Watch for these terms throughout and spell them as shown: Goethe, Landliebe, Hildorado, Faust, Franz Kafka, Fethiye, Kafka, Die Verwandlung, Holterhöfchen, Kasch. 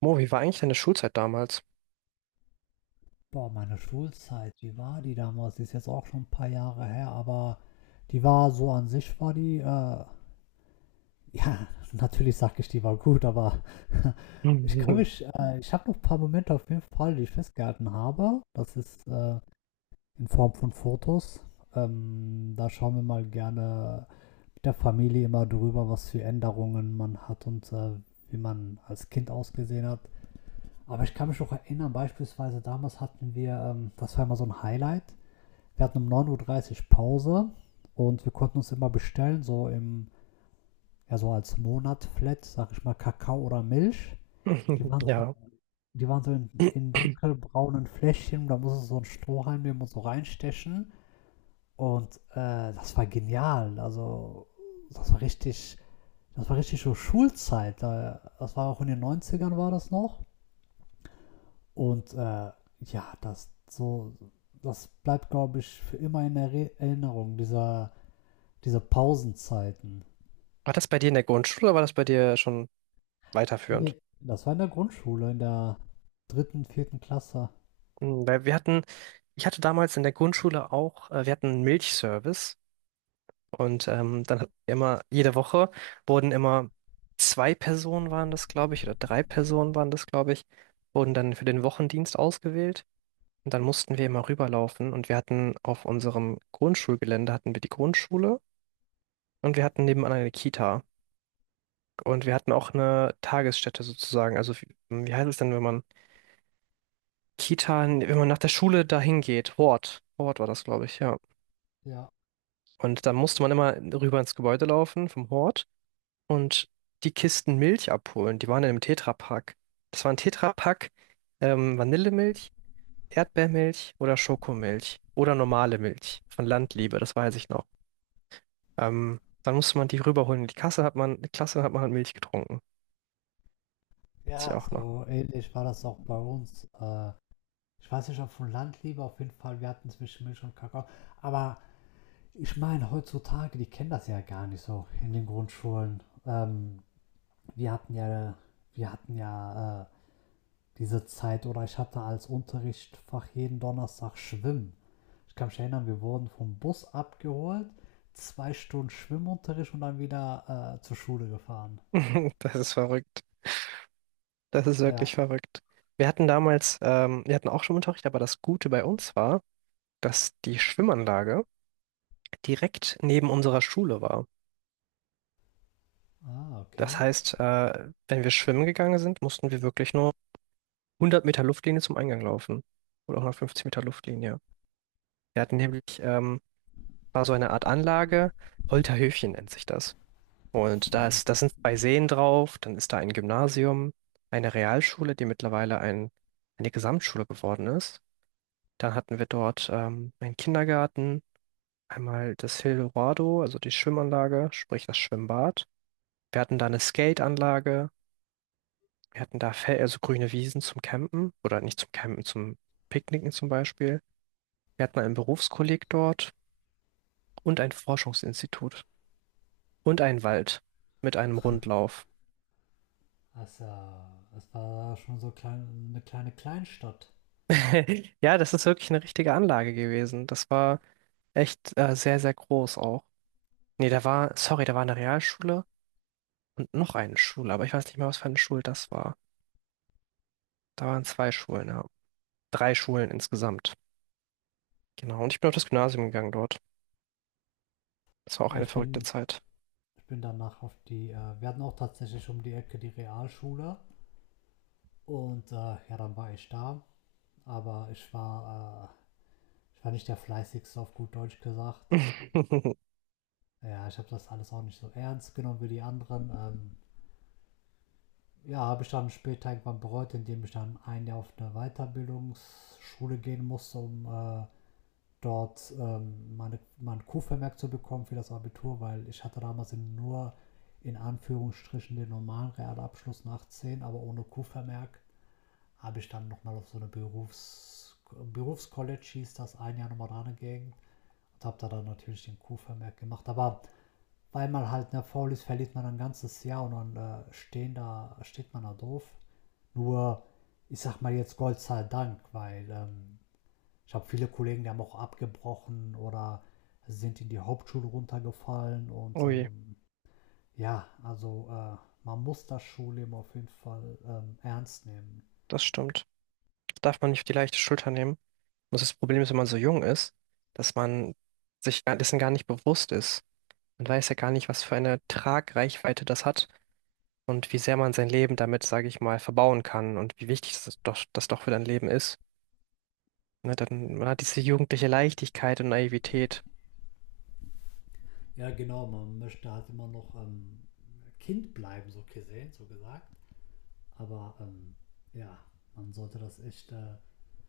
Mo, wie war eigentlich deine Schulzeit damals? Boah, meine Schulzeit, wie war die damals? Die ist jetzt auch schon ein paar Jahre her, aber die war so an sich war die, ja, natürlich sage ich, die war gut, aber ich kann Mhm. mich ich habe noch ein paar Momente auf jeden Fall, die ich festgehalten habe. Das ist, in Form von Fotos. Da schauen wir mal gerne mit der Familie immer drüber, was für Änderungen man hat und wie man als Kind ausgesehen hat. Aber ich kann mich noch erinnern, beispielsweise damals hatten wir, das war immer so ein Highlight. Wir hatten um 9:30 Uhr dreißig Pause und wir konnten uns immer bestellen, so im, ja, so als Monat-Flat, sag ich mal, Kakao oder Milch. Die waren so, Ja. die waren so in dunkelbraunen Fläschchen, da musst du so einen Strohhalm nehmen und so reinstechen. Und das war genial. Also, das war richtig, das war richtig so Schulzeit. Das war auch in den 90ern war das noch. Und ja, das so, das bleibt, glaube ich, für immer in Erinnerung, dieser diese Pausenzeiten. War das bei dir in der Grundschule oder war das bei dir schon weiterführend? Nee, das war in der Grundschule, in der dritten, vierten Klasse. Hm, weil wir hatten, ich hatte damals in der Grundschule auch, wir hatten einen Milchservice, und dann hatten wir immer, jede Woche wurden immer zwei Personen waren das, glaube ich, oder drei Personen waren das, glaube ich, wurden dann für den Wochendienst ausgewählt. Und dann mussten wir immer rüberlaufen, und wir hatten auf unserem Grundschulgelände hatten wir die Grundschule, und wir hatten nebenan eine Kita. Und wir hatten auch eine Tagesstätte sozusagen. Also wie, wie heißt es denn, wenn man Kita, wenn man nach der Schule dahin geht? Hort. Hort war das, glaube ich, ja. Ja. Und dann musste man immer rüber ins Gebäude laufen vom Hort und die Kisten Milch abholen. Die waren in einem Tetrapack. Das war ein Tetrapack, Vanillemilch, Erdbeermilch oder Schokomilch oder normale Milch von Landliebe, das weiß ich noch. Dann musste man die rüberholen. In die Kasse hat man, in die Klasse hat man halt Milch getrunken. Weiß ich Ja, auch noch. so ähnlich war das auch bei uns. Ich weiß nicht, ob von Land lieber, auf jeden Fall, wir hatten zwischen Milch und Kakao. Aber ich meine, heutzutage, die kennen das ja gar nicht so in den Grundschulen. Wir hatten ja, wir hatten ja diese Zeit oder ich hatte als Unterrichtsfach jeden Donnerstag Schwimmen. Ich kann mich erinnern, wir wurden vom Bus abgeholt, zwei Stunden Schwimmunterricht und dann wieder zur Schule gefahren. Das ist verrückt. Das ist wirklich Ja. verrückt. Wir hatten damals, wir hatten auch Schwimmunterricht, aber das Gute bei uns war, dass die Schwimmanlage direkt neben unserer Schule war. Ah, Das okay. heißt, wenn wir schwimmen gegangen sind, mussten wir wirklich nur 100 Meter Luftlinie zum Eingang laufen. Oder 150 Meter Luftlinie. Wir hatten nämlich, war so eine Art Anlage, Holterhöfchen nennt sich das. Und da ist, da sind zwei Seen drauf, dann ist da ein Gymnasium, eine Realschule, die mittlerweile ein, eine Gesamtschule geworden ist. Dann hatten wir dort einen Kindergarten, einmal das Hildorado, also die Schwimmanlage, sprich das Schwimmbad. Wir hatten da eine Skateanlage, wir hatten da Fel also grüne Wiesen zum Campen oder nicht zum Campen, zum Picknicken zum Beispiel. Wir hatten einen Berufskolleg dort und ein Forschungsinstitut und einen Wald mit einem Rundlauf. Also, es war schon so klein, eine kleine Kleinstadt. Ja, das ist wirklich eine richtige Anlage gewesen. Das war echt sehr, sehr groß auch. Nee, da war, sorry, da war eine Realschule und noch eine Schule, aber ich weiß nicht mehr, was für eine Schule das war. Da waren zwei Schulen, ja. Drei Schulen insgesamt. Genau. Und ich bin auf das Gymnasium gegangen dort. Das war auch Ja, eine ich verrückte bin, Zeit. ich bin danach auf die, wir hatten auch tatsächlich um die Ecke die Realschule und ja, dann war ich da, aber ich war nicht der fleißigste auf gut Deutsch gesagt. Ja, ich habe das alles auch nicht so ernst genommen wie die anderen. Ja, habe ich dann später irgendwann bereut, indem ich dann ein Jahr auf eine Weiterbildungsschule gehen musste, um dort mein Q-Vermerk zu bekommen für das Abitur, weil ich hatte damals nur in Anführungsstrichen den normalen Realabschluss nach 10, aber ohne Q-Vermerk habe ich dann nochmal auf so eine Berufscollege hieß das, ein Jahr nochmal dran gegangen und habe da dann natürlich den Q-Vermerk gemacht, aber weil man halt ne, faul ist, verliert man ein ganzes Jahr und dann steht man da doof nur, ich sag mal jetzt Gott sei Dank, weil ich habe viele Kollegen, die haben auch abgebrochen oder sind in die Hauptschule runtergefallen und Ui, ja, also man muss das Schulleben auf jeden Fall ernst nehmen. das stimmt. Darf man nicht auf die leichte Schulter nehmen. Und das Problem ist, wenn man so jung ist, dass man dessen gar nicht bewusst ist. Man weiß ja gar nicht, was für eine Tragreichweite das hat und wie sehr man sein Leben damit, sage ich mal, verbauen kann und wie wichtig das doch für dein Leben ist. Ne, dann, man hat diese jugendliche Leichtigkeit und Naivität. Ja, genau, man möchte halt immer noch Kind bleiben, so gesehen, so gesagt. Aber ja, man sollte das echt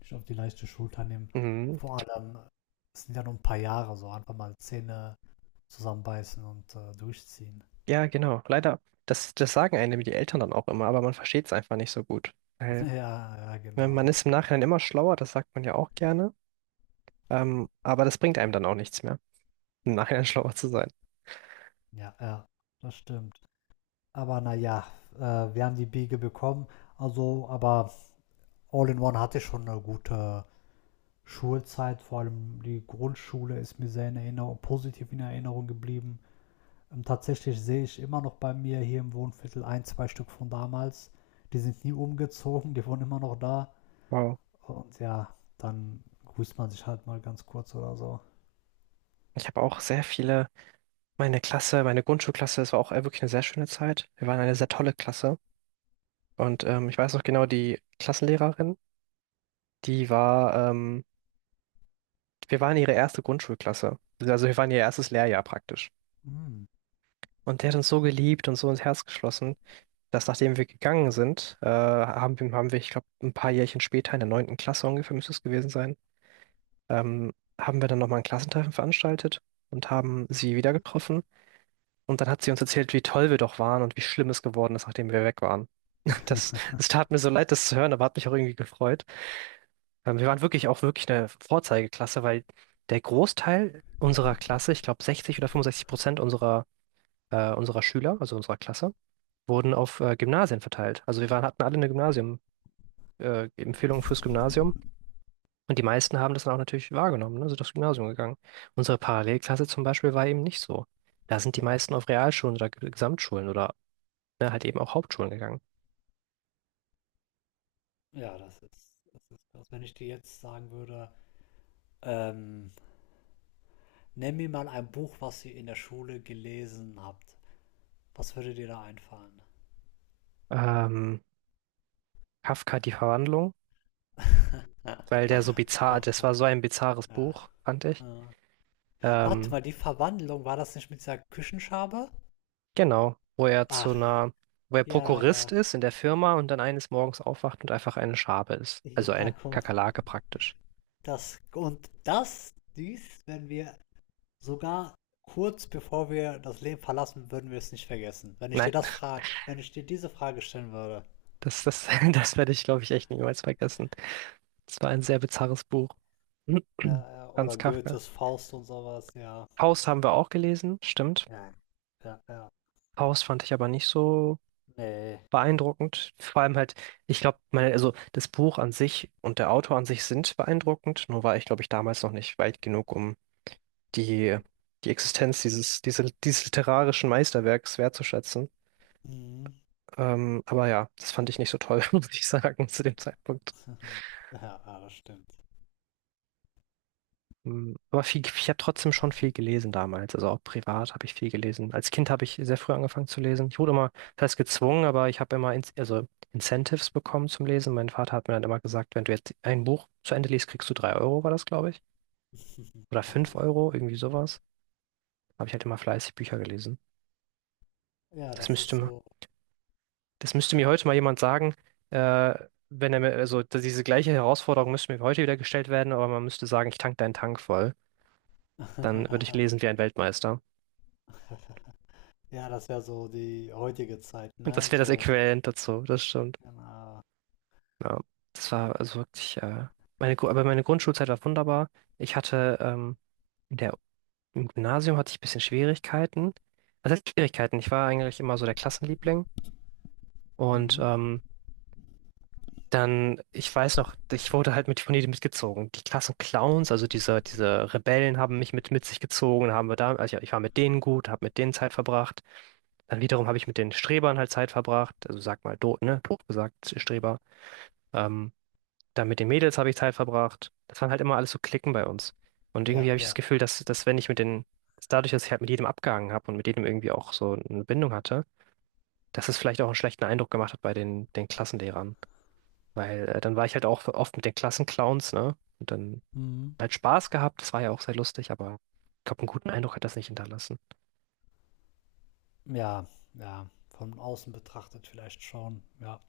nicht auf die leichte Schulter nehmen. Mhm. Vor allem, es sind ja nur ein paar Jahre, so einfach mal Zähne zusammenbeißen und durchziehen. Ja, genau. Leider, das sagen einem die Eltern dann auch immer, aber man versteht es einfach nicht so gut. Weil Ja, ja, wenn man genau. ist im Nachhinein immer schlauer, das sagt man ja auch gerne, aber das bringt einem dann auch nichts mehr, im Nachhinein schlauer zu sein. Ja, ja, das stimmt. Aber naja, äh, wir haben die Biege bekommen. Also, aber All-in-One hatte schon eine gute Schulzeit. Vor allem die Grundschule ist mir sehr in Erinnerung, positiv in Erinnerung geblieben. Tatsächlich sehe ich immer noch bei mir hier im Wohnviertel ein, zwei Stück von damals. Die sind nie umgezogen, die wohnen immer noch da. Wow. Und ja, dann grüßt man sich halt mal ganz kurz oder so. Ich habe auch sehr viele, meine Klasse, meine Grundschulklasse, das war auch wirklich eine sehr schöne Zeit. Wir waren eine sehr tolle Klasse. Und ich weiß noch genau, die Klassenlehrerin, die war, wir waren ihre erste Grundschulklasse. Also wir waren ihr erstes Lehrjahr praktisch. Mm. Und der hat uns so geliebt und so ins Herz geschlossen, dass nachdem wir gegangen sind, haben wir, ich glaube, ein paar Jährchen später, in der neunten Klasse ungefähr müsste es gewesen sein, ähm, haben wir dann nochmal ein Klassentreffen veranstaltet und haben sie wieder getroffen. Und dann hat sie uns erzählt, wie toll wir doch waren und wie schlimm es geworden ist, nachdem wir weg waren. Das, das tat mir so leid, das zu hören, aber hat mich auch irgendwie gefreut. Wir waren wirklich auch wirklich eine Vorzeigeklasse, weil der Großteil unserer Klasse, ich glaube 60 oder 65% unserer Schüler, also unserer Klasse, wurden auf Gymnasien verteilt. Also wir waren, hatten alle eine Gymnasium, Empfehlungen fürs Gymnasium. Und die meisten haben das dann auch natürlich wahrgenommen, ne? Sind aufs Gymnasium gegangen. Unsere Parallelklasse zum Beispiel war eben nicht so. Da sind die Hm. meisten auf Realschulen oder Gesamtschulen oder ne, halt eben auch Hauptschulen gegangen. Ja, das ist krass. Wenn ich dir jetzt sagen würde, ähm, nenn mir mal ein Buch, was ihr in der Schule gelesen habt. Was würde dir da einfallen? Ähm, Kafka, die Verwandlung, weil der so bizarr, das Kafka. war so ein bizarres Ja. Buch, fand ich. Äh. Warte Ähm, mal, die Verwandlung, war das nicht mit dieser Küchenschabe? genau, wo er zu Ach, einer, wo er ja, Prokurist ja. ist in der Firma und dann eines Morgens aufwacht und einfach eine Schabe ist. Also Ja, eine guck mal. Kakerlake praktisch. Das, und das, dies, wenn wir sogar kurz bevor wir das Leben verlassen, würden wir es nicht vergessen. Wenn ich dir Nein, das frage, wenn ich dir diese Frage stellen würde. das, das, das werde ich, glaube ich, echt niemals vergessen. Es war ein sehr bizarres Buch. Ja, ja, Franz oder Kafka. Goethes Faust und sowas, ja. Faust haben wir auch gelesen, stimmt. Ja. Ja, ja. Faust fand ich aber nicht so Nee. beeindruckend. Vor allem halt, ich glaube, meine, also das Buch an sich und der Autor an sich sind beeindruckend, nur war ich, glaube ich, damals noch nicht weit genug, um die, die Existenz dieses literarischen Meisterwerks wertzuschätzen. Mhm. Aber ja, das fand ich nicht so toll, muss ich sagen, zu dem Zeitpunkt. Ja, ja, das stimmt. Mm, aber viel, ich habe trotzdem schon viel gelesen damals. Also auch privat habe ich viel gelesen. Als Kind habe ich sehr früh angefangen zu lesen. Ich wurde immer, das heißt gezwungen, aber ich habe immer in, also Incentives bekommen zum Lesen. Mein Vater hat mir dann immer gesagt, wenn du jetzt ein Buch zu Ende liest, kriegst du drei Euro, war das, glaube ich. Oder fünf Geil. Euro, irgendwie sowas. Habe ich halt immer fleißig Bücher gelesen. Ja, Das das müsste, ist mir- so. Das müsste mir heute mal jemand sagen, äh, wenn er mir, also dass diese gleiche Herausforderung müsste mir heute wieder gestellt werden, aber man müsste sagen, ich tank deinen Tank voll. Dann würde ich lesen wie ein Weltmeister. Ja, das wäre so die heutige Zeit, Und das ne? wäre das So, Äquivalent dazu, das stimmt. genau. Ja, das war also wirklich, aber meine Grundschulzeit war wunderbar. Ich hatte in der, im Gymnasium hatte ich ein bisschen Schwierigkeiten. Was heißt Schwierigkeiten? Ich war eigentlich immer so der Klassenliebling. Und Mhm. Dann, ich weiß noch, ich wurde halt mit von jedem mitgezogen. Die Klassenclowns, also diese Rebellen, haben mich mit sich gezogen, haben wir da, also ich war mit denen gut, habe mit denen Zeit verbracht. Dann wiederum habe ich mit den Strebern halt Zeit verbracht. Also sag mal, doof, ne? Doof gesagt, Streber. Ähm, Dann mit den Mädels habe ich Zeit verbracht. Das waren halt immer alles so Klicken bei uns. Und irgendwie Ja, habe ich das ja. Gefühl, dass wenn ich mit den, dass dadurch, dass ich halt mit jedem abgehangen habe und mit jedem irgendwie auch so eine Bindung hatte, dass es vielleicht auch einen schlechten Eindruck gemacht hat bei den Klassenlehrern. Weil dann war ich halt auch oft mit den Klassenclowns, ne? Und dann Mhm. halt Spaß gehabt, das war ja auch sehr lustig, aber ich glaube, einen guten Eindruck hat das nicht hinterlassen. Ja, ja. Von außen betrachtet vielleicht schon. Ja,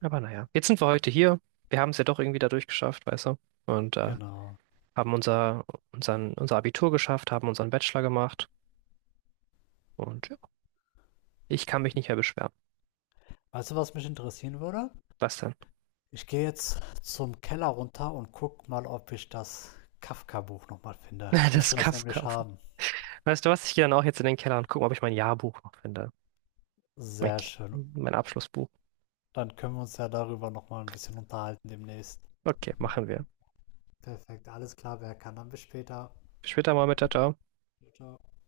Aber naja, jetzt sind wir heute hier. Wir haben es ja doch irgendwie dadurch geschafft, weißt du? Und genau. haben unser Abitur geschafft, haben unseren Bachelor gemacht. Und ja. Ich kann mich nicht mehr beschweren. Weißt du, was mich interessieren würde? Was denn? Ich gehe jetzt zum Keller runter und guck mal, ob ich das Kafka-Buch nochmal finde. Ich Das müsste das Kaff nämlich kaufen. haben. Weißt du was? Ich gehe dann auch jetzt in den Keller und gucke, ob ich mein Jahrbuch noch finde. Mein, Sehr schön. mein Abschlussbuch. Dann können wir uns ja darüber nochmal ein bisschen unterhalten demnächst. Okay, machen wir. Perfekt, alles klar, wer kann, dann bis später. Bis später mal mit, ciao. Ciao. Ciao, ciao.